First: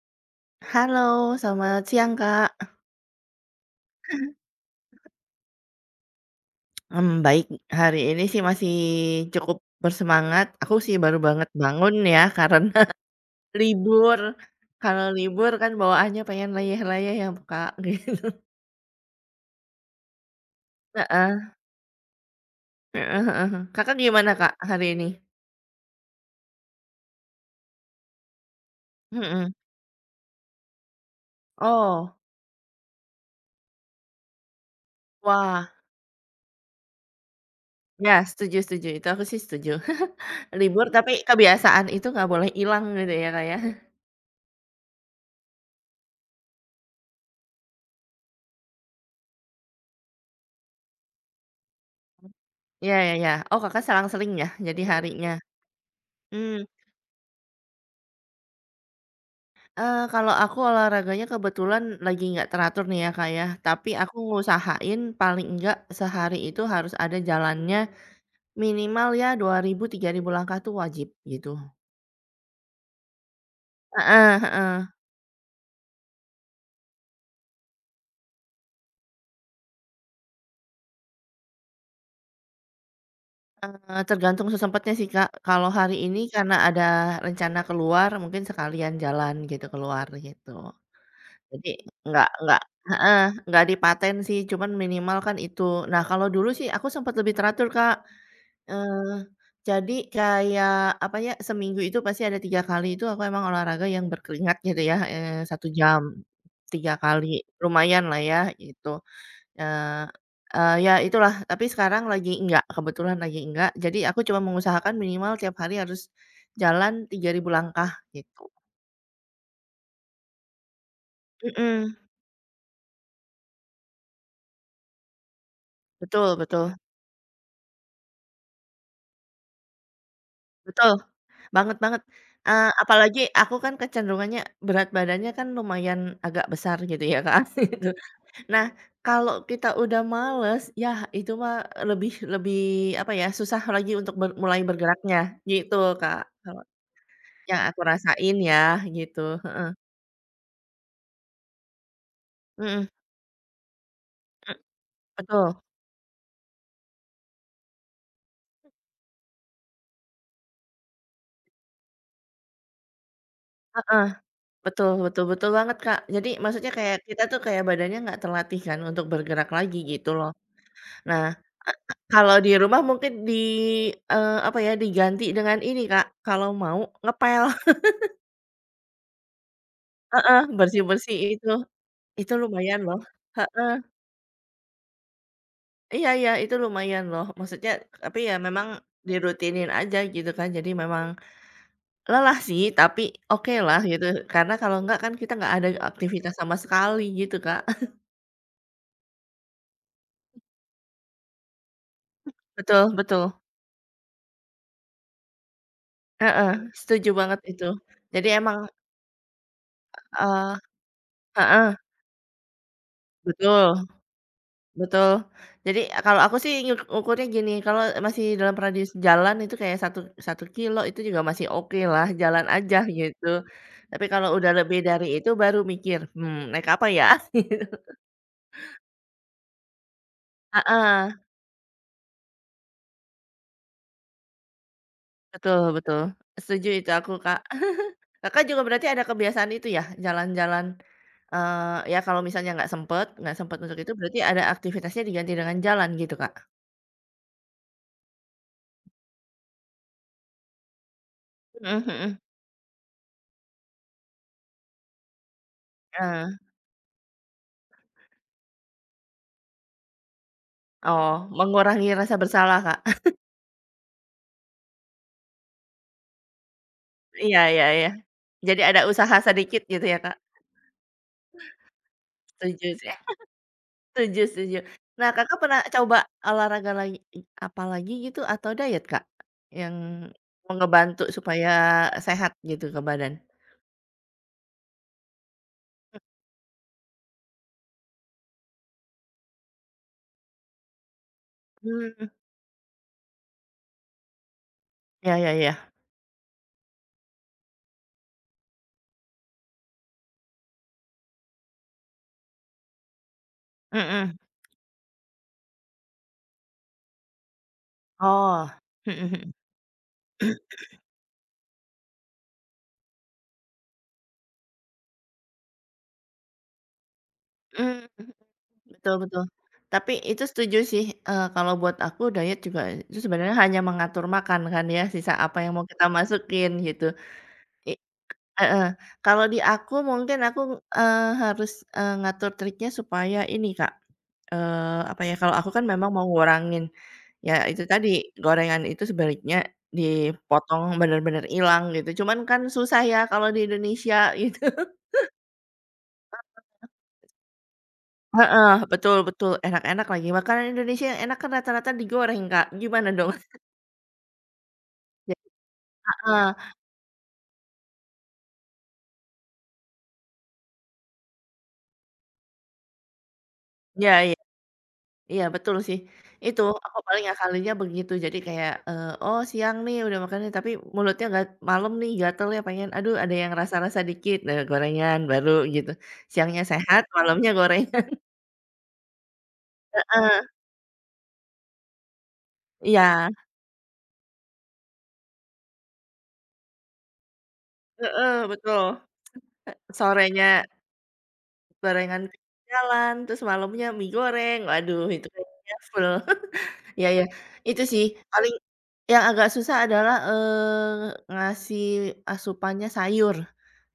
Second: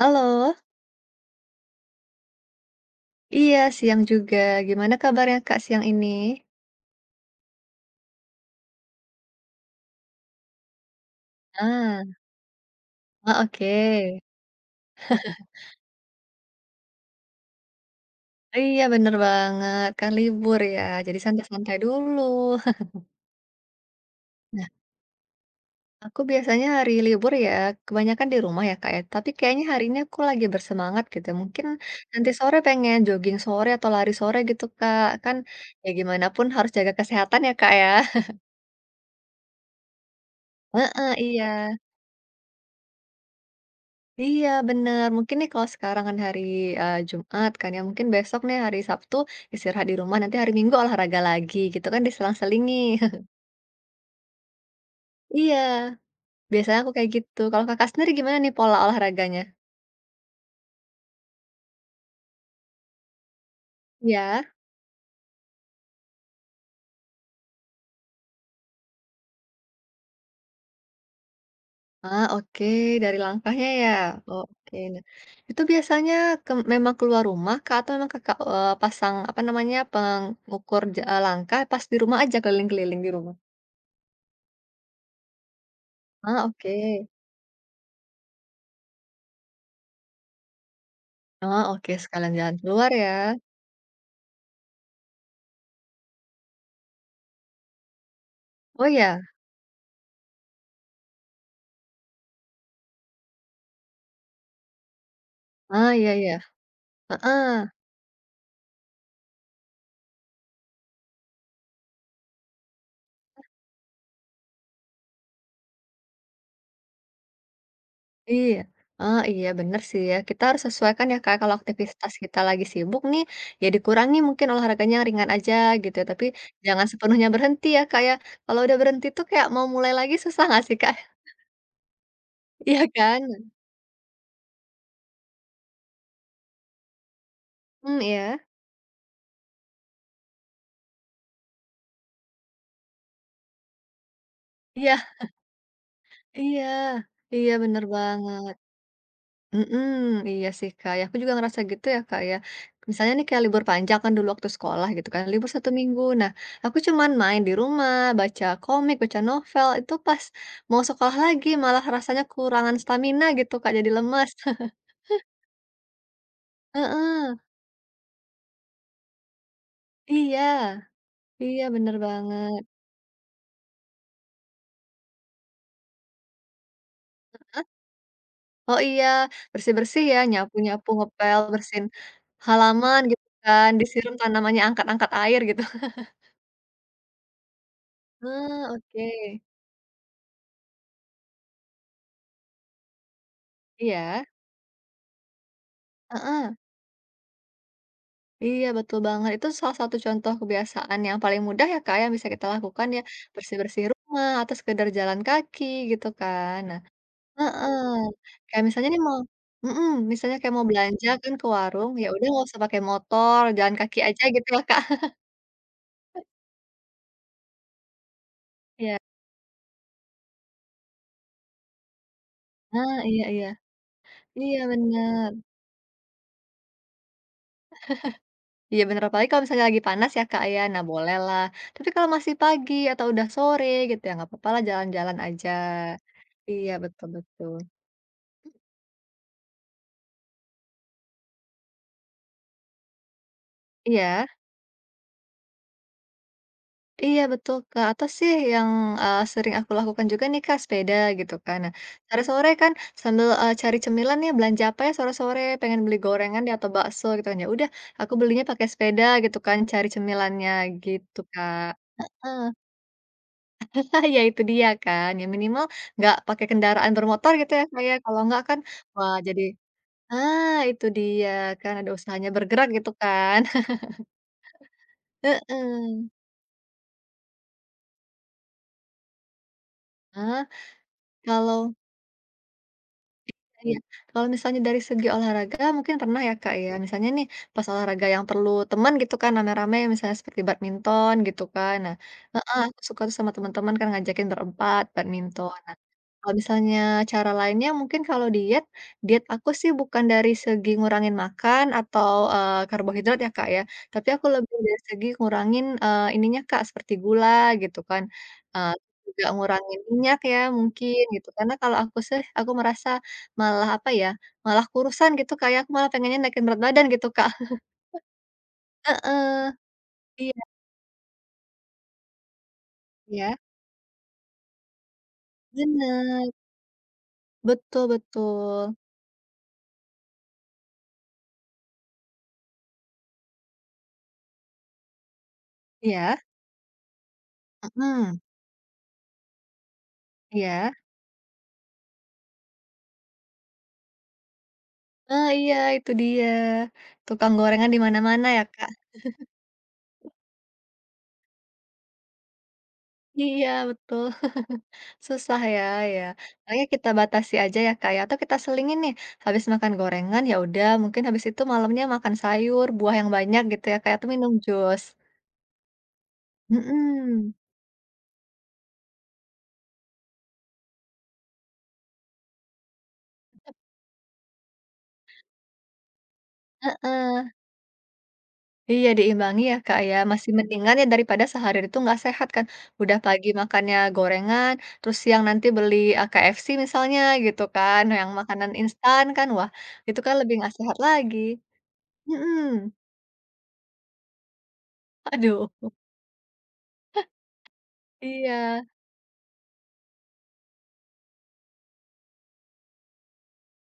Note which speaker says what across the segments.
Speaker 1: Halo,
Speaker 2: Halo, selamat siang, Kak.
Speaker 1: iya siang juga. Gimana kabarnya Kak siang ini?
Speaker 2: Baik, hari ini sih masih cukup bersemangat. Aku sih baru banget bangun
Speaker 1: Ah,
Speaker 2: ya karena
Speaker 1: oh oke.
Speaker 2: libur. Kalau libur kan bawaannya pengen layeh-layeh ya, Kak, gitu.
Speaker 1: Iya bener banget, kan libur ya, jadi
Speaker 2: Heeh,
Speaker 1: santai-santai dulu.
Speaker 2: heeh heeh. Kakak gimana, Kak,
Speaker 1: Nah,
Speaker 2: hari ini?
Speaker 1: aku biasanya hari libur ya, kebanyakan di rumah ya Kak ya, tapi
Speaker 2: Mhm.
Speaker 1: kayaknya hari ini aku lagi bersemangat gitu. Mungkin
Speaker 2: Oh,
Speaker 1: nanti sore pengen jogging sore atau lari sore gitu Kak, kan
Speaker 2: wah,
Speaker 1: ya gimana pun harus jaga kesehatan ya Kak ya.
Speaker 2: ya setuju setuju, itu aku sih setuju. Libur tapi
Speaker 1: Heeh, iya.
Speaker 2: kebiasaan itu nggak boleh hilang gitu ya, Kak, ya.
Speaker 1: Iya bener, mungkin nih kalau sekarang kan hari, Jumat kan ya, mungkin besok nih hari Sabtu istirahat di rumah, nanti hari Minggu olahraga lagi gitu kan diselang-selingi.
Speaker 2: Ya ya. Iya. Oh, Kakak selang-seling ya jadi harinya?
Speaker 1: Iya,
Speaker 2: Mmm.
Speaker 1: biasanya aku kayak gitu. Kalau Kakak sendiri gimana nih pola olahraganya?
Speaker 2: Kalau aku olahraganya kebetulan lagi nggak teratur nih ya, Kak, ya, tapi aku
Speaker 1: Iya?
Speaker 2: ngusahain paling enggak sehari itu harus ada jalannya minimal ya 2.000-3.000 langkah tuh wajib gitu.
Speaker 1: Ah, oke, dari langkahnya ya?
Speaker 2: Heeh
Speaker 1: Oh, oke.
Speaker 2: heeh,
Speaker 1: Nah, itu biasanya memang keluar rumah kah atau memang Kakak, pasang apa namanya, pengukur langkah pas di rumah aja keliling-keliling di rumah?
Speaker 2: tergantung sesempatnya sih, Kak. Kalau hari ini
Speaker 1: Ah,
Speaker 2: karena ada
Speaker 1: oke.
Speaker 2: rencana keluar mungkin sekalian jalan gitu keluar gitu.
Speaker 1: Ah,
Speaker 2: Jadi
Speaker 1: oke,
Speaker 2: nggak
Speaker 1: sekalian jalan
Speaker 2: nggak
Speaker 1: keluar ya?
Speaker 2: heeh, nggak dipaten sih cuman minimal kan itu. Nah kalau dulu sih aku sempat lebih teratur, Kak.
Speaker 1: Oh, ya.
Speaker 2: Eee, jadi kayak, apa ya, seminggu itu pasti ada 3 kali itu aku emang olahraga yang berkeringat gitu ya, 1
Speaker 1: Ah,
Speaker 2: jam
Speaker 1: iya iya.
Speaker 2: 3 kali,
Speaker 1: Heeh,
Speaker 2: lumayan lah ya gitu. Eee eee, Ya itulah, tapi sekarang lagi enggak, kebetulan lagi enggak, jadi aku cuma mengusahakan minimal tiap hari harus jalan 3.000 langkah gitu.
Speaker 1: iya. Oh, iya bener sih ya, kita harus sesuaikan ya kayak kalau
Speaker 2: Mhm,
Speaker 1: aktivitas kita lagi sibuk nih, ya dikurangi mungkin olahraganya yang ringan aja gitu ya, tapi
Speaker 2: betul betul
Speaker 1: jangan sepenuhnya berhenti ya kayak kalau udah berhenti tuh kayak mau mulai lagi susah nggak sih
Speaker 2: betul,
Speaker 1: Kak?
Speaker 2: banget banget.
Speaker 1: Iya
Speaker 2: Apalagi
Speaker 1: kan?
Speaker 2: aku kan kecenderungannya berat badannya kan lumayan agak besar gitu ya, Kak, gitu.
Speaker 1: Hmm, iya.
Speaker 2: Nah, kalau kita udah males, ya itu mah lebih lebih apa ya, susah lagi untuk mulai
Speaker 1: Iya
Speaker 2: bergeraknya, gitu Kak,
Speaker 1: iya.
Speaker 2: kalau
Speaker 1: Iya
Speaker 2: yang aku
Speaker 1: bener
Speaker 2: rasain
Speaker 1: banget.
Speaker 2: ya, gitu, heeh,
Speaker 1: Mhm, iya sih, Kak, ya aku juga ngerasa gitu ya, Kak, ya.
Speaker 2: mhm,
Speaker 1: Misalnya nih kayak libur panjang kan dulu waktu
Speaker 2: mmm,
Speaker 1: sekolah gitu kan, libur
Speaker 2: betul,
Speaker 1: satu minggu. Nah, aku cuman main di rumah, baca komik, baca novel, itu pas mau sekolah lagi malah rasanya kurangan stamina gitu, Kak, jadi
Speaker 2: heeh,
Speaker 1: lemas.
Speaker 2: betul betul betul banget Kak. Jadi maksudnya kayak kita
Speaker 1: Heeh,
Speaker 2: tuh kayak badannya nggak terlatih kan untuk bergerak lagi gitu loh.
Speaker 1: iya
Speaker 2: Nah,
Speaker 1: iya, bener
Speaker 2: kalau di
Speaker 1: banget.
Speaker 2: rumah mungkin apa ya, diganti dengan ini Kak, kalau mau ngepel,
Speaker 1: Oh, iya, bersih-bersih ya,
Speaker 2: heeh,
Speaker 1: nyapu-nyapu,
Speaker 2: bersih-bersih
Speaker 1: ngepel, bersihin
Speaker 2: itu lumayan
Speaker 1: halaman
Speaker 2: loh,
Speaker 1: gitu kan,
Speaker 2: heeh.
Speaker 1: disiram tanamannya, angkat-angkat air gitu.
Speaker 2: Iya iya, itu lumayan loh, maksudnya tapi ya
Speaker 1: Ah,
Speaker 2: memang
Speaker 1: oke.
Speaker 2: dirutinin aja gitu kan, jadi memang lelah sih, tapi oke lah gitu,
Speaker 1: Iya,
Speaker 2: karena kalau enggak kan kita nggak ada aktivitas
Speaker 1: heeh.
Speaker 2: sama sekali gitu, Kak.
Speaker 1: Iya, betul banget. Itu salah satu contoh kebiasaan yang paling mudah ya, Kak, yang bisa kita lakukan
Speaker 2: Betul
Speaker 1: ya,
Speaker 2: betul,
Speaker 1: bersih-bersih rumah atau sekedar jalan kaki gitu
Speaker 2: heeh,
Speaker 1: kan. Nah,
Speaker 2: setuju banget itu.
Speaker 1: heeh,
Speaker 2: Jadi emang,
Speaker 1: kayak misalnya nih mhm, misalnya kayak
Speaker 2: eee
Speaker 1: mau belanja kan ke
Speaker 2: heeh,
Speaker 1: warung, ya udah nggak usah pakai motor, jalan
Speaker 2: betul
Speaker 1: kaki aja gitu ya, Kak.
Speaker 2: betul. Jadi kalau aku sih ngukurnya gini, kalau masih dalam radius
Speaker 1: Iya.
Speaker 2: jalan itu kayak satu satu kilo itu juga masih oke lah jalan aja
Speaker 1: Nah, iya
Speaker 2: gitu.
Speaker 1: iya.
Speaker 2: Tapi kalau udah
Speaker 1: Iya,
Speaker 2: lebih dari itu
Speaker 1: bener.
Speaker 2: baru mikir, "Mmm, naik apa ya?"
Speaker 1: Iya, bener, apalagi kalau misalnya lagi panas ya, Kak, ya, nah
Speaker 2: Heeh,
Speaker 1: boleh lah. Tapi kalau masih pagi atau udah sore gitu ya, nggak apa-apa lah jalan-jalan aja.
Speaker 2: betul betul. Setuju
Speaker 1: Iya,
Speaker 2: itu
Speaker 1: betul
Speaker 2: aku, Kak.
Speaker 1: betul.
Speaker 2: Kakak juga berarti ada kebiasaan itu ya, jalan-jalan, ya kalau misalnya nggak sempet untuk itu berarti
Speaker 1: Iya?
Speaker 2: ada aktivitasnya diganti dengan jalan gitu, Kak?
Speaker 1: Iya betul, Kak, atau sih yang, sering aku lakukan juga nih, Kak, sepeda gitu kan. Nah,
Speaker 2: Mhm mhm.
Speaker 1: sore-sore kan sambil, cari cemilan nih belanja apa ya sore-sore, pengen beli
Speaker 2: Heeh.
Speaker 1: gorengan deh atau bakso gitu kan, ya udah aku belinya pakai sepeda gitu kan cari cemilannya
Speaker 2: Oh,
Speaker 1: gitu, Kak.
Speaker 2: mengurangi rasa bersalah, Kak.
Speaker 1: Heeh, ya itu dia kan, ya minimal nggak pakai kendaraan bermotor
Speaker 2: Iya
Speaker 1: gitu ya,
Speaker 2: iya
Speaker 1: Kak,
Speaker 2: iya.
Speaker 1: ya, kalau nggak kan
Speaker 2: Jadi ada
Speaker 1: wah
Speaker 2: usaha
Speaker 1: jadi,
Speaker 2: sedikit gitu ya, Kak?
Speaker 1: ah, itu dia kan ada usahanya bergerak
Speaker 2: Setuju
Speaker 1: gitu
Speaker 2: sih,
Speaker 1: kan.
Speaker 2: setuju setuju. Nah, Kakak pernah coba
Speaker 1: Heeh.
Speaker 2: olahraga lagi apa lagi gitu atau diet, Kak? Yang
Speaker 1: Heeh,
Speaker 2: ngebantu supaya
Speaker 1: kalau.
Speaker 2: sehat gitu ke badan?
Speaker 1: Iya, kalau misalnya dari segi olahraga mungkin pernah ya Kak ya, misalnya nih pas olahraga yang perlu teman gitu kan rame-rame misalnya seperti badminton gitu kan. Nah,
Speaker 2: Mmm,
Speaker 1: heeh, aku suka tuh sama teman-teman kan ngajakin berempat
Speaker 2: ya ya
Speaker 1: badminton.
Speaker 2: ya.
Speaker 1: Nah, kalau misalnya cara lainnya mungkin diet aku sih bukan dari segi ngurangin makan atau karbohidrat ya Kak ya, tapi
Speaker 2: Mhm.
Speaker 1: aku lebih dari segi ngurangin, ininya Kak, seperti gula gitu kan,
Speaker 2: Oh,
Speaker 1: eee,
Speaker 2: mhm
Speaker 1: juga
Speaker 2: mhm,
Speaker 1: ngurangin minyak ya mungkin gitu. Karena kalau aku sih, aku merasa Malah apa ya, malah kurusan gitu Kak ya, aku malah pengennya naikin berat badan gitu Kak.
Speaker 2: mmm, betul betul.
Speaker 1: Heeh,
Speaker 2: Tapi itu
Speaker 1: iya
Speaker 2: setuju sih, kalau buat aku diet juga itu sebenarnya
Speaker 1: iya,
Speaker 2: hanya mengatur makan kan ya, sisa apa yang mau kita
Speaker 1: bener,
Speaker 2: masukin gitu. I
Speaker 1: betul
Speaker 2: heeh,
Speaker 1: betul.
Speaker 2: kalau di aku mungkin aku, harus, ngatur triknya supaya ini Kak, apa ya, kalau aku kan memang mau
Speaker 1: Iya,
Speaker 2: ngurangin, ya itu tadi
Speaker 1: mhm,
Speaker 2: gorengan itu sebaliknya dipotong
Speaker 1: iya.
Speaker 2: bener-bener ilang gitu, cuman kan susah ya kalau di Indonesia.
Speaker 1: Ah, iya, itu dia, tukang gorengan di mana-mana ya,
Speaker 2: Heeh,
Speaker 1: Kak.
Speaker 2: betul betul, enak-enak lagi. Makanan Indonesia yang enak kan rata-rata digoreng, Kak. Gimana dong?
Speaker 1: Iya, betul,
Speaker 2: Ja
Speaker 1: susah ya,
Speaker 2: heeh,
Speaker 1: makanya kita batasi aja ya Kak ya, atau kita selingin nih, habis makan gorengan ya udah mungkin habis itu malamnya makan sayur, buah yang banyak gitu ya Kak
Speaker 2: iya
Speaker 1: ya, atau
Speaker 2: iya
Speaker 1: minum jus.
Speaker 2: iya, betul sih. Itu, aku paling
Speaker 1: Mhm,
Speaker 2: ngakalinnya begitu. Jadi kayak, "Oh siang nih udah makannya tapi mulutnya nggak malam nih gatel ya pengen, "Aduh ada yang rasa-rasa dikit," gorengan baru gitu. Siangnya sehat,
Speaker 1: heeh.
Speaker 2: malamnya gorengan
Speaker 1: Iya, diimbangi ya, Kak, ya,
Speaker 2: heeh,
Speaker 1: masih mendingan ya daripada sehari itu nggak sehat kan, udah
Speaker 2: iya,
Speaker 1: pagi makannya gorengan, terus siang nanti beli, KFC misalnya gitu kan, yang
Speaker 2: heeh,
Speaker 1: makanan
Speaker 2: betul.
Speaker 1: instan kan, wah itu kan lebih
Speaker 2: Sorenya
Speaker 1: nggak sehat lagi.
Speaker 2: gorengan
Speaker 1: Mhm,
Speaker 2: jalan terus malamnya mie goreng, waduh itu
Speaker 1: aduh,
Speaker 2: kayaknya full. Iya iya, itu sih paling
Speaker 1: iya,
Speaker 2: yang agak susah adalah, ngasih asupannya sayur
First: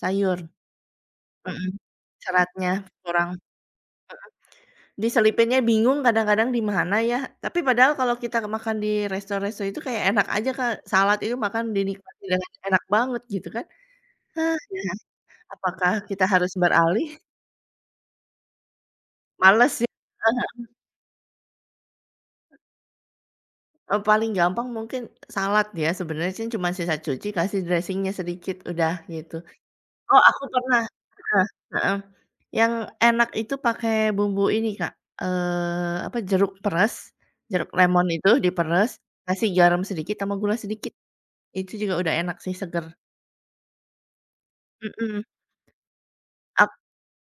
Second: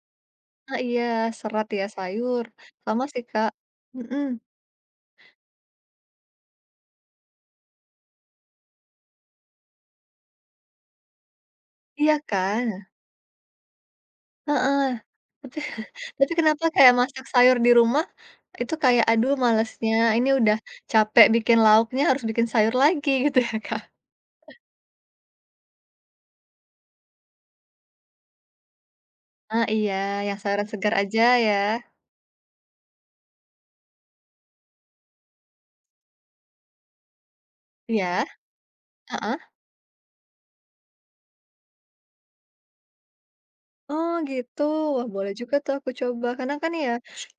Speaker 2: sayur,
Speaker 1: ah, iya, serat
Speaker 2: mhm,
Speaker 1: ya sayur,
Speaker 2: seratnya
Speaker 1: sama sih,
Speaker 2: kurang,
Speaker 1: Kak, mhm,
Speaker 2: diselipinnya bingung kadang-kadang di mana ya, tapi padahal kalau kita makan di resto-resto itu kayak enak aja Kak, salad itu makan
Speaker 1: iya
Speaker 2: dinikmati dengan
Speaker 1: kan?
Speaker 2: enak banget gitu kan. Hah, ya
Speaker 1: Heeh, tapi
Speaker 2: apakah kita
Speaker 1: tapi
Speaker 2: harus
Speaker 1: kenapa kayak
Speaker 2: beralih?
Speaker 1: masak sayur di rumah itu kayak, aduh
Speaker 2: Males ya,
Speaker 1: malesnya, ini udah
Speaker 2: heeh,
Speaker 1: capek bikin lauknya harus bikin sayur lagi gitu ya, Kak?
Speaker 2: paling gampang mungkin salad ya sebenarnya sih cuma sisa cuci kasih dressing-nya sedikit udah gitu.
Speaker 1: Ah, iya,
Speaker 2: Oh
Speaker 1: yang
Speaker 2: aku
Speaker 1: sayuran
Speaker 2: pernah
Speaker 1: segar aja
Speaker 2: Nah,
Speaker 1: ya.
Speaker 2: heeh, yang enak itu pakai bumbu ini Kak, apa, jeruk peres, jeruk lemon
Speaker 1: Iya,
Speaker 2: itu diperes,
Speaker 1: heeh.
Speaker 2: kasih garam sedikit sama gula sedikit, itu juga udah enak sih, seger.
Speaker 1: Oh, gitu, wah
Speaker 2: Mhm,
Speaker 1: boleh juga tuh aku coba karena
Speaker 2: ak
Speaker 1: kan ya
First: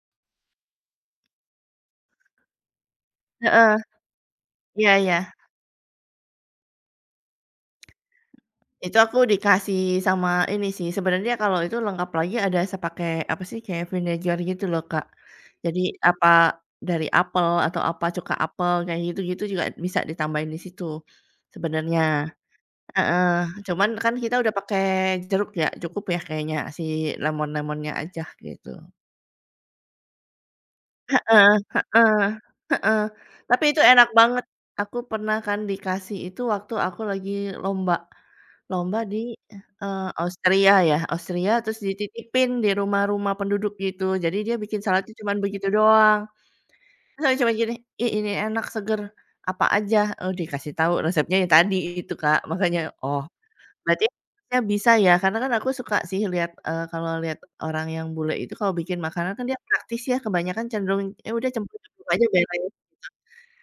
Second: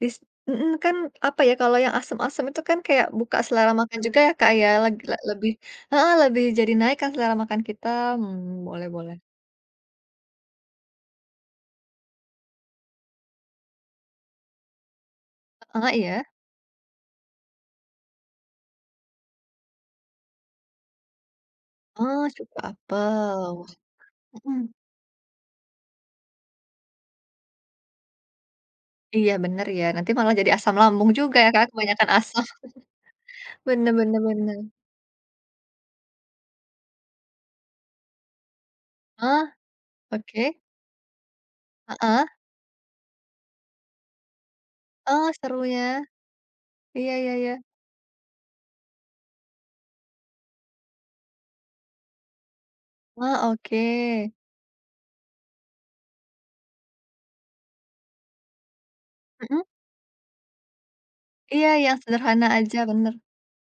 Speaker 1: dis mhm, kan apa ya, kalau yang asem-asem itu kan kayak buka selera
Speaker 2: heeh,
Speaker 1: makan juga ya, Kak, ya,
Speaker 2: iya
Speaker 1: leg le
Speaker 2: iya,
Speaker 1: lebih heeh, lebih jadi naik kan selera makan kita, mmm, boleh
Speaker 2: itu
Speaker 1: boleh.
Speaker 2: aku dikasih sama ini sih, sebenarnya kalau itu lengkap lagi ada saya pakai, apa sih, kayak vinegar gitu loh Kak. Jadi
Speaker 1: Heeh, iya.
Speaker 2: apa, dari apel atau apa, cuka apel, kayak gitu-gitu juga bisa ditambahin di situ, sebenarnya.
Speaker 1: Oh, sup
Speaker 2: Heeh,
Speaker 1: apel,
Speaker 2: cuman kan kita udah
Speaker 1: mhm,
Speaker 2: pakai jeruk ya, cukup ya kayaknya lemon-lemonnya aja gitu.
Speaker 1: iya bener ya, nanti malah jadi asam lambung juga
Speaker 2: Heeh
Speaker 1: ya, Kak, kebanyakan
Speaker 2: heeh
Speaker 1: asam.
Speaker 2: heeh, tapi itu
Speaker 1: Bener
Speaker 2: enak
Speaker 1: bener
Speaker 2: banget.
Speaker 1: bener.
Speaker 2: Aku pernah kan dikasih itu waktu aku lagi lomba, lomba di,
Speaker 1: Ah,
Speaker 2: eee,
Speaker 1: oke,
Speaker 2: Austria ya, Austria terus
Speaker 1: heeh,
Speaker 2: dititipin di rumah-rumah penduduk gitu. Jadi dia bikin salad tuh
Speaker 1: oh
Speaker 2: cuman
Speaker 1: seru
Speaker 2: begitu
Speaker 1: ya,
Speaker 2: doang.
Speaker 1: iya
Speaker 2: Terus
Speaker 1: iya
Speaker 2: aku
Speaker 1: iya.
Speaker 2: cuman gini, "Ih ini enak, seger." Apa aja? Oh dikasih tahu resepnya ya tadi itu Kak, makanya, oh
Speaker 1: Wah, oke.
Speaker 2: berarti ya bisa ya, karena kan aku suka sih lihat, kalau lihat orang yang bule itu kalau bikin makanan kan dia
Speaker 1: Mhm,
Speaker 2: praktis ya, kebanyakan cenderung, ya udah
Speaker 1: iya yang
Speaker 2: campur-campur aja
Speaker 1: sederhana
Speaker 2: bareng.
Speaker 1: aja, bener.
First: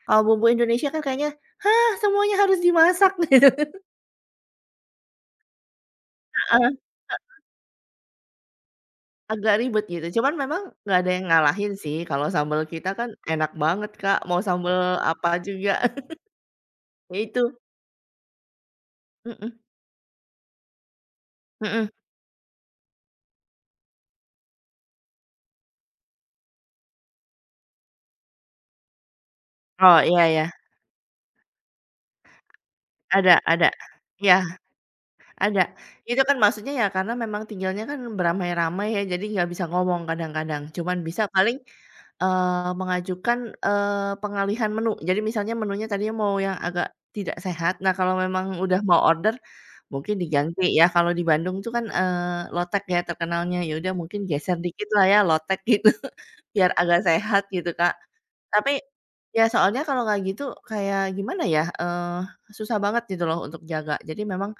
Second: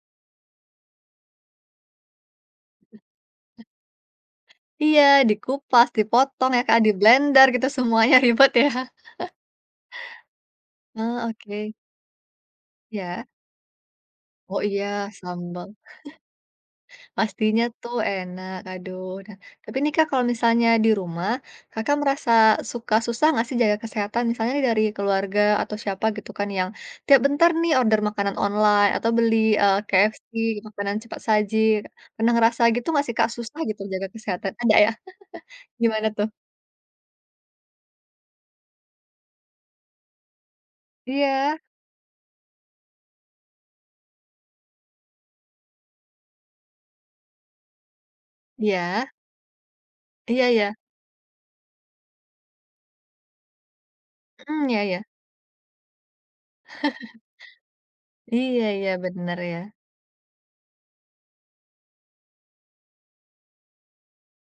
Speaker 2: Kalau bumbu Indonesia kan kayaknya, "Hah, semuanya harus dimasak," gitu.
Speaker 1: Iya, dikupas, dipotong ya
Speaker 2: Heeh,
Speaker 1: Kak, di blender gitu semuanya ribet ya.
Speaker 2: agak ribet gitu, cuman memang nggak ada yang
Speaker 1: Oh,
Speaker 2: ngalahin
Speaker 1: oke,
Speaker 2: sih, kalau sambel kita kan
Speaker 1: iya.
Speaker 2: enak banget, Kak, mau
Speaker 1: Oh, iya,
Speaker 2: sambel apa
Speaker 1: sambel,
Speaker 2: juga. Ya itu,
Speaker 1: pastinya tuh enak, aduh. Nah,
Speaker 2: mhm
Speaker 1: tapi nih Kak, kalau misalnya di rumah,
Speaker 2: mhm.
Speaker 1: Kakak merasa suka susah nggak sih jaga kesehatan? Misalnya nih dari keluarga atau siapa gitu kan yang tiap bentar nih order makanan online atau beli,
Speaker 2: Oh, iya
Speaker 1: KFC,
Speaker 2: iya.
Speaker 1: makanan cepat saji. Pernah ngerasa gitu nggak sih Kak,
Speaker 2: Ada
Speaker 1: susah
Speaker 2: ada.
Speaker 1: gitu jaga
Speaker 2: Iya.
Speaker 1: kesehatan? Ada ya?
Speaker 2: Ada.
Speaker 1: Gimana
Speaker 2: Itu
Speaker 1: tuh?
Speaker 2: kan maksudnya ya karena memang tinggalnya kan beramai-ramai ya, jadi nggak bisa ngomong kadang-kadang, cuman bisa paling,
Speaker 1: Iya,
Speaker 2: mengajukan, pengalihan menu. Jadi misalnya menunya tadinya mau yang agak tidak sehat, nah kalau memang udah mau
Speaker 1: iya.
Speaker 2: order, mungkin
Speaker 1: Iya
Speaker 2: diganti
Speaker 1: ya,
Speaker 2: ya, kalau di Bandung tuh kan, lotek ya terkenalnya, ya udah mungkin geser
Speaker 1: mhm, iya
Speaker 2: dikit
Speaker 1: iya.
Speaker 2: lah ya lotek gitu, biar agak sehat gitu Kak.
Speaker 1: Iya
Speaker 2: Tapi,
Speaker 1: iya, bener
Speaker 2: ya
Speaker 1: ya.
Speaker 2: soalnya kalau nggak gitu kayak gimana ya, susah banget gitu loh untuk jaga. Jadi memang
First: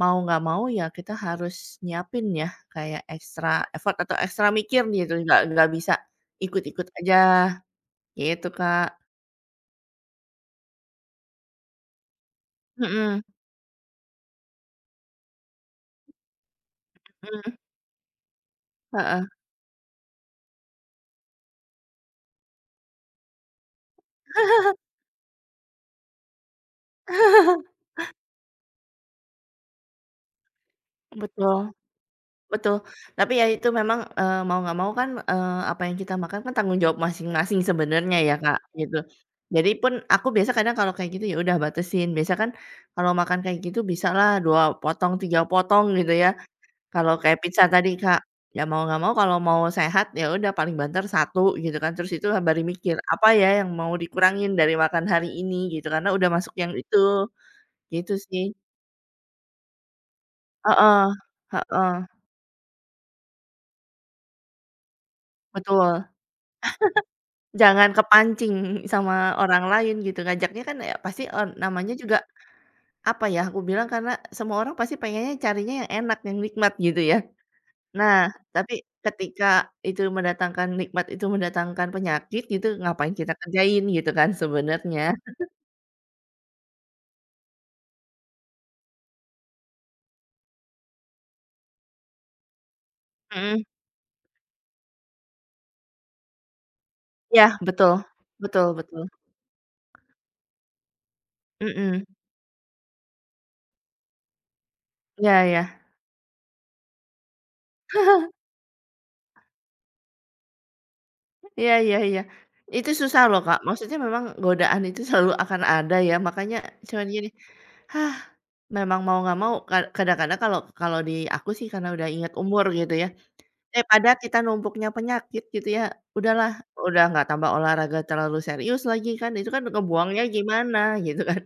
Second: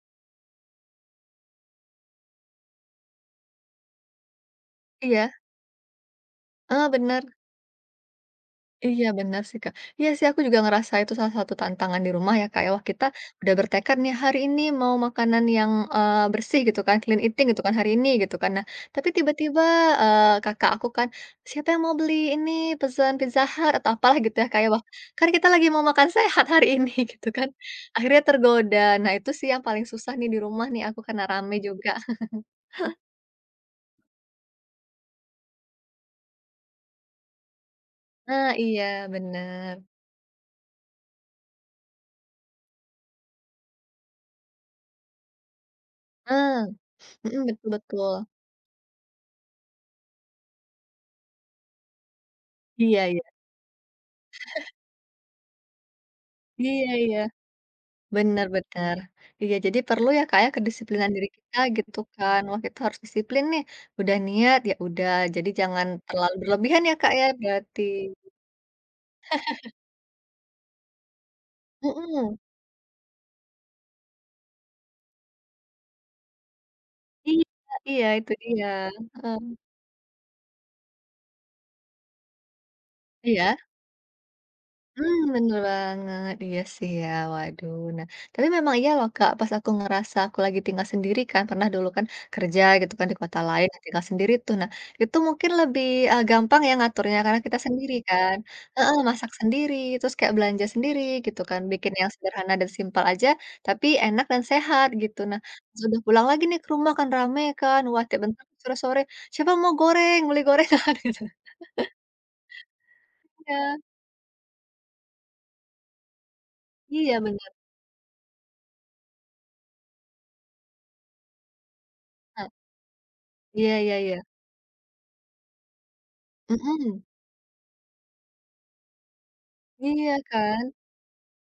Speaker 2: mau nggak mau ya kita harus nyiapin ya kayak ekstra effort atau ekstra mikir gitu,
Speaker 1: Iya,
Speaker 2: nggak bisa ikut-ikut
Speaker 1: heeh,
Speaker 2: aja
Speaker 1: bener.
Speaker 2: gitu, Kak.
Speaker 1: Iya, bener sih, Kak. Iya sih, aku juga ngerasa itu salah satu tantangan di rumah ya, Kak, ya. Wah, kita
Speaker 2: Mhm
Speaker 1: udah bertekad nih hari ini mau makanan yang, bersih gitu kan, clean eating
Speaker 2: mhm,
Speaker 1: gitu kan hari ini gitu kan. Nah, tapi
Speaker 2: heeh.
Speaker 1: tiba-tiba, kakak aku kan, "Siapa yang mau beli ini, pesen Pizza Hut," atau apalah gitu ya, Kak, ya. Wah, kan kita lagi mau makan sehat hari ini gitu kan. Akhirnya tergoda. Nah, itu sih yang paling susah nih di rumah nih aku karena rame
Speaker 2: Betul.
Speaker 1: juga.
Speaker 2: Betul, tapi ya itu memang, mau nggak mau kan, apa yang kita makan kan tanggung jawab masing-masing sebenarnya ya,
Speaker 1: Heeh,
Speaker 2: Kak,
Speaker 1: iya,
Speaker 2: gitu. Jadi
Speaker 1: bener.
Speaker 2: pun aku biasa kadang kalau kayak gitu ya udah batasin, biasa kan kalau makan kayak gitu bisalah 2 potong, 3 potong gitu ya,
Speaker 1: Eee,
Speaker 2: kalau kayak
Speaker 1: mhm,
Speaker 2: pizza
Speaker 1: betul
Speaker 2: tadi, Kak.
Speaker 1: betul.
Speaker 2: Ya mau nggak mau kalau mau sehat ya udah paling banter satu gitu kan, terus itu baru mikir,
Speaker 1: Iya iya.
Speaker 2: apa ya yang mau dikurangin dari makan hari ini gitu, karena udah masuk yang
Speaker 1: Iya iya.
Speaker 2: itu, gitu sih.
Speaker 1: Bener bener. Iya, jadi perlu ya, Kak, ya,
Speaker 2: Heeh,
Speaker 1: kedisiplinan diri kita gitu
Speaker 2: heeh,
Speaker 1: kan. Wah, kita harus disiplin nih, udah niat, ya udah. Jadi jangan
Speaker 2: betul.
Speaker 1: terlalu berlebihan ya, Kak, ya, berarti.
Speaker 2: Jangan kepancing sama orang lain gitu, ngajaknya kan ya pasti, namanya juga,
Speaker 1: Mhm.
Speaker 2: apa ya, aku bilang karena semua orang pasti pengennya carinya yang enak, yang nikmat gitu ya.
Speaker 1: Iya iya,
Speaker 2: Nah,
Speaker 1: itu dia.
Speaker 2: tapi
Speaker 1: Heeh.
Speaker 2: ketika itu mendatangkan nikmat itu mendatangkan penyakit gitu, ngapain kita
Speaker 1: Iya?
Speaker 2: kerjain gitu kan sebenarnya.
Speaker 1: Mmm, bener banget, iya sih ya, waduh. Nah, tapi memang iya loh, Kak, pas aku ngerasa aku lagi tinggal sendiri kan, pernah dulu kan kerja gitu kan di kota
Speaker 2: Mhm,
Speaker 1: lain, nah tinggal sendiri tuh. Nah, itu mungkin lebih, gampang ya ngaturnya karena
Speaker 2: iya
Speaker 1: kita
Speaker 2: betul,
Speaker 1: sendiri kan
Speaker 2: betul
Speaker 1: heeh,
Speaker 2: betul,
Speaker 1: masak sendiri, terus kayak belanja sendiri gitu kan, bikin
Speaker 2: mhm,
Speaker 1: yang sederhana dan simpel aja, tapi enak dan sehat gitu. Nah,
Speaker 2: ya iya.
Speaker 1: sudah pulang lagi nih ke rumah kan rame kan, wah tiap bentar sore-sore, "Siapa mau goreng? Beli gorengan," gitu.
Speaker 2: Iya iya iya. Itu susah loh, Kak,
Speaker 1: Iya
Speaker 2: maksudnya memang godaan itu selalu akan ada ya, makanya cuman
Speaker 1: iya
Speaker 2: gini,
Speaker 1: bener,
Speaker 2: "Hah, memang mau nggak mau," kadang-kadang kalau kalau di aku sih karena udah ingat
Speaker 1: Kak.
Speaker 2: umur gitu ya,
Speaker 1: Iya iya
Speaker 2: daripada
Speaker 1: iya,
Speaker 2: kita numpuknya penyakit gitu ya, udahlah,
Speaker 1: mhm.
Speaker 2: udah nggak tambah olahraga terlalu serius lagi kan, itu kan
Speaker 1: Iya
Speaker 2: ngebuangnya
Speaker 1: kan?
Speaker 2: gimana gitu kan.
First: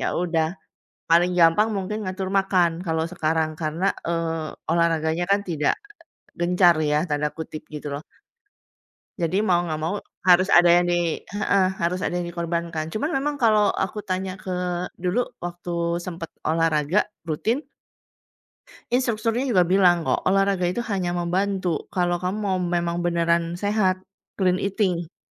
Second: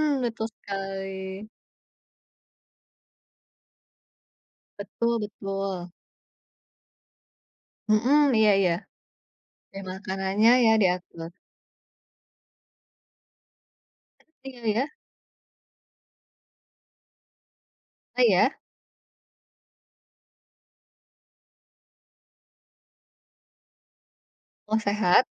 Speaker 2: Ya udah,
Speaker 1: betul sekali.
Speaker 2: paling gampang mungkin ngatur makan kalau sekarang karena,
Speaker 1: Betul
Speaker 2: olahraganya kan tidak
Speaker 1: betul.
Speaker 2: gencar ya, tanda kutip gitu loh.
Speaker 1: Mhm, iya iya.
Speaker 2: Jadi mau
Speaker 1: Ya
Speaker 2: nggak mau harus
Speaker 1: makanannya
Speaker 2: ada
Speaker 1: ya
Speaker 2: yang
Speaker 1: diatur.
Speaker 2: heeh, harus ada yang dikorbankan. Cuman memang kalau aku tanya ke
Speaker 1: Iya ya,
Speaker 2: dulu waktu sempet olahraga rutin,
Speaker 1: ah, ya,
Speaker 2: instrukturnya juga bilang kok, "Olahraga itu hanya membantu kalau kamu mau memang beneran sehat, clean
Speaker 1: mau
Speaker 2: eating
Speaker 1: sehat,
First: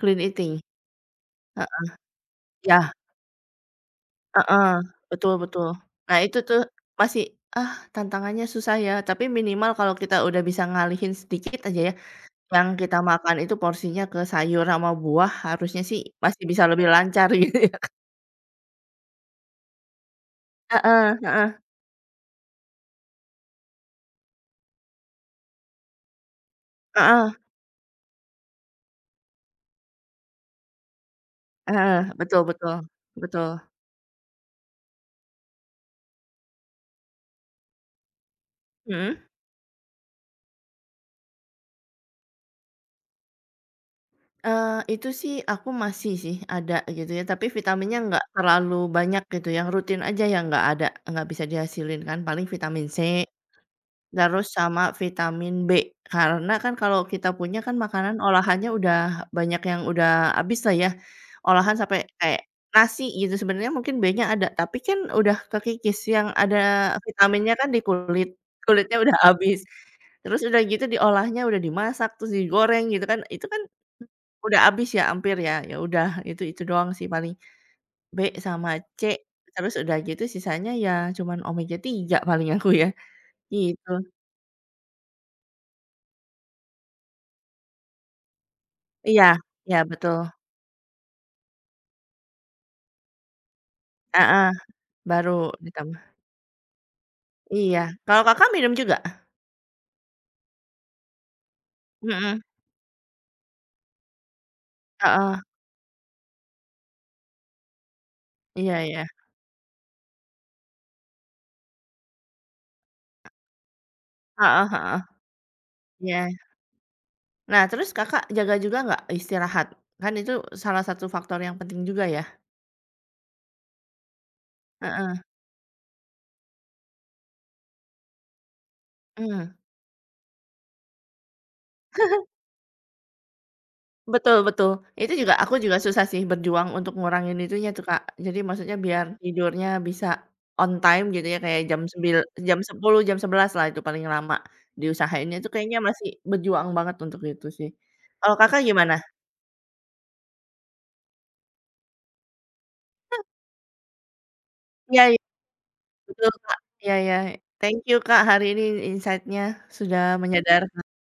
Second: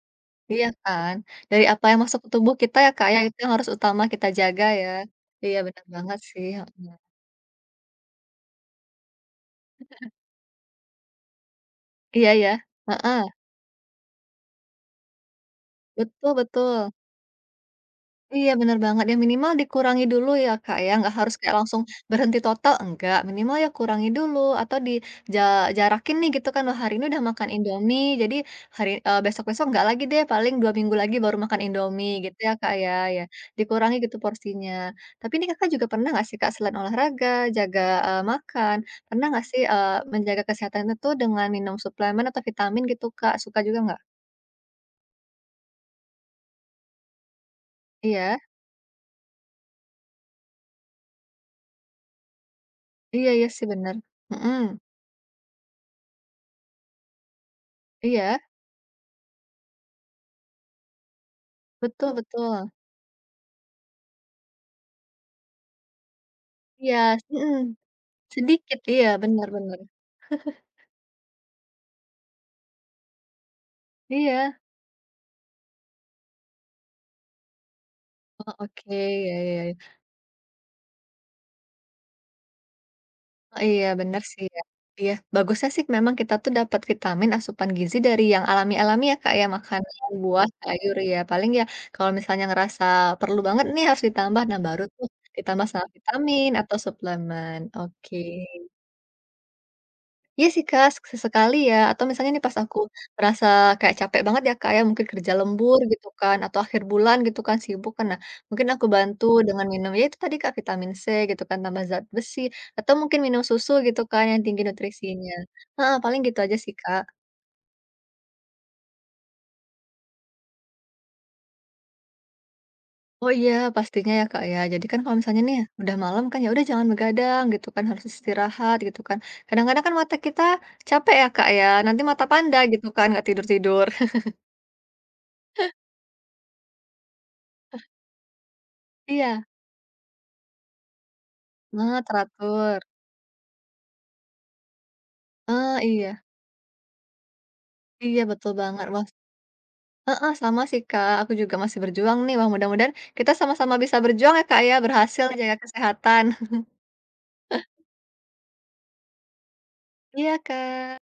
Speaker 2: clean eating."
Speaker 1: iya kan? Dari apa
Speaker 2: Heeh,
Speaker 1: yang masuk ke tubuh kita
Speaker 2: iya,
Speaker 1: ya, Kak, ya, itu yang harus utama kita jaga
Speaker 2: heeh,
Speaker 1: ya.
Speaker 2: betul
Speaker 1: Iya,
Speaker 2: betul.
Speaker 1: benar banget
Speaker 2: Nah itu
Speaker 1: sih,
Speaker 2: tuh
Speaker 1: heeh.
Speaker 2: masih, ah tantangannya susah ya, tapi minimal kalau kita udah bisa ngalihin sedikit aja ya,
Speaker 1: Iya ya,
Speaker 2: yang kita
Speaker 1: heeh,
Speaker 2: makan itu porsinya ke sayur sama buah harusnya sih
Speaker 1: betul
Speaker 2: masih bisa lebih
Speaker 1: betul.
Speaker 2: lancar gitu ya.
Speaker 1: Iya bener banget ya minimal dikurangi dulu ya Kak ya,
Speaker 2: Heeh
Speaker 1: nggak harus
Speaker 2: heeh
Speaker 1: kayak langsung berhenti total enggak, minimal ya kurangi dulu atau di ja jarakin nih gitu kan, "Wah, hari ini udah
Speaker 2: heeh
Speaker 1: makan Indomie jadi besok-besok nggak lagi deh paling 2 minggu lagi baru makan
Speaker 2: heeh,
Speaker 1: Indomie," gitu
Speaker 2: betul
Speaker 1: ya Kak
Speaker 2: betul
Speaker 1: ya, ya
Speaker 2: betul,
Speaker 1: dikurangi gitu porsinya. Tapi ini Kakak juga pernah nggak sih Kak selain olahraga, jaga, makan,
Speaker 2: mhm.
Speaker 1: pernah nggak sih, menjaga kesehatan itu dengan minum suplemen atau vitamin gitu Kak, suka juga nggak?
Speaker 2: Itu sih aku masih sih ada gitu ya, tapi vitaminnya nggak
Speaker 1: Iya?
Speaker 2: terlalu banyak gitu, yang rutin aja yang nggak ada nggak bisa dihasilin kan, paling vitamin C.
Speaker 1: Iya iya sih bener,
Speaker 2: Terus
Speaker 1: mhm,
Speaker 2: sama vitamin B, karena kan kalau kita punya kan makanan
Speaker 1: iya,
Speaker 2: olahannya udah banyak yang udah habis lah ya, olahan sampai
Speaker 1: betul
Speaker 2: kayak
Speaker 1: betul.
Speaker 2: nasi gitu sebenarnya mungkin B-nya ada, tapi kan udah kekikis, yang ada
Speaker 1: Iya,
Speaker 2: vitaminnya
Speaker 1: mhm,
Speaker 2: kan di kulit,
Speaker 1: sedikit,
Speaker 2: kulitnya
Speaker 1: iya,
Speaker 2: udah
Speaker 1: bener
Speaker 2: habis.
Speaker 1: bener.
Speaker 2: Terus udah gitu diolahnya, udah dimasak, terus digoreng gitu kan, itu kan udah
Speaker 1: Iya,
Speaker 2: habis ya hampir ya, ya udah itu doang sih paling B
Speaker 1: oh,
Speaker 2: sama
Speaker 1: oke,
Speaker 2: C,
Speaker 1: iya iya
Speaker 2: terus
Speaker 1: iya.
Speaker 2: udah gitu sisanya ya cuman omega 3 paling aku ya,
Speaker 1: Oh, iya,
Speaker 2: gitu.
Speaker 1: bener sih ya. Iya, bagusnya sih memang kita tuh dapat vitamin, asupan gizi dari yang alami-alami ya,
Speaker 2: Iya
Speaker 1: Kak, ya,
Speaker 2: iya
Speaker 1: makanan,
Speaker 2: betul,
Speaker 1: buah, sayur ya, paling ya kalau misalnya ngerasa perlu banget nih harus ditambah,
Speaker 2: heeh,
Speaker 1: nah baru tuh
Speaker 2: baru
Speaker 1: ditambah sama
Speaker 2: ditambah
Speaker 1: vitamin atau suplemen,
Speaker 2: iya,
Speaker 1: oke.
Speaker 2: kalau Kakak minum juga?
Speaker 1: Iya sih, Kak, sesekali ya, atau misalnya
Speaker 2: Mhm,
Speaker 1: nih pas aku merasa kayak capek banget ya, Kak, ya, mungkin kerja
Speaker 2: heeh,
Speaker 1: lembur gitu kan, atau akhir bulan gitu kan, sibuk kan. Nah, mungkin
Speaker 2: iya
Speaker 1: aku
Speaker 2: iya,
Speaker 1: bantu dengan minum, ya itu tadi, Kak, vitamin C gitu kan, tambah zat besi, atau mungkin minum susu gitu kan yang tinggi
Speaker 2: heeh heeh,
Speaker 1: nutrisinya. Nah, paling
Speaker 2: iya.
Speaker 1: gitu aja sih, Kak.
Speaker 2: Nah terus Kakak jaga juga nggak istirahat? Kan itu salah satu faktor yang penting juga ya?
Speaker 1: Oh, iya, pastinya ya, Kak, ya. Jadi kan
Speaker 2: Heeh,
Speaker 1: kalau misalnya nih udah malam kan, ya udah jangan begadang gitu kan, harus istirahat gitu kan.
Speaker 2: mhm,
Speaker 1: Kadang-kadang kan mata kita capek ya, Kak, ya, nanti mata panda gitu kan, nggak tidur-tidur.
Speaker 2: betul betul, itu juga aku juga susah sih berjuang untuk ngurangin itunya tuh Kak, jadi maksudnya biar
Speaker 1: Iya,
Speaker 2: tidurnya bisa on time gitu ya kayak
Speaker 1: nah
Speaker 2: jam
Speaker 1: teratur.
Speaker 2: 10, jam 11 lah itu paling lama diusahainnya itu
Speaker 1: Ah,
Speaker 2: kayaknya masih
Speaker 1: iya.
Speaker 2: berjuang banget untuk itu sih.
Speaker 1: Iya,
Speaker 2: Kalau
Speaker 1: betul
Speaker 2: Kakak
Speaker 1: banget,
Speaker 2: gimana?
Speaker 1: Mas. Heeh, sama sih, Kak. Aku juga masih berjuang nih. Wah, mudah-mudahan kita sama-sama bisa berjuang ya, Kak, ya.
Speaker 2: Iya iya,
Speaker 1: Berhasil jaga kesehatan.
Speaker 2: betul Kak, iya iya. Thank you Kak, hari ini insight-nya sudah
Speaker 1: Iya,
Speaker 2: menyadar
Speaker 1: Kak.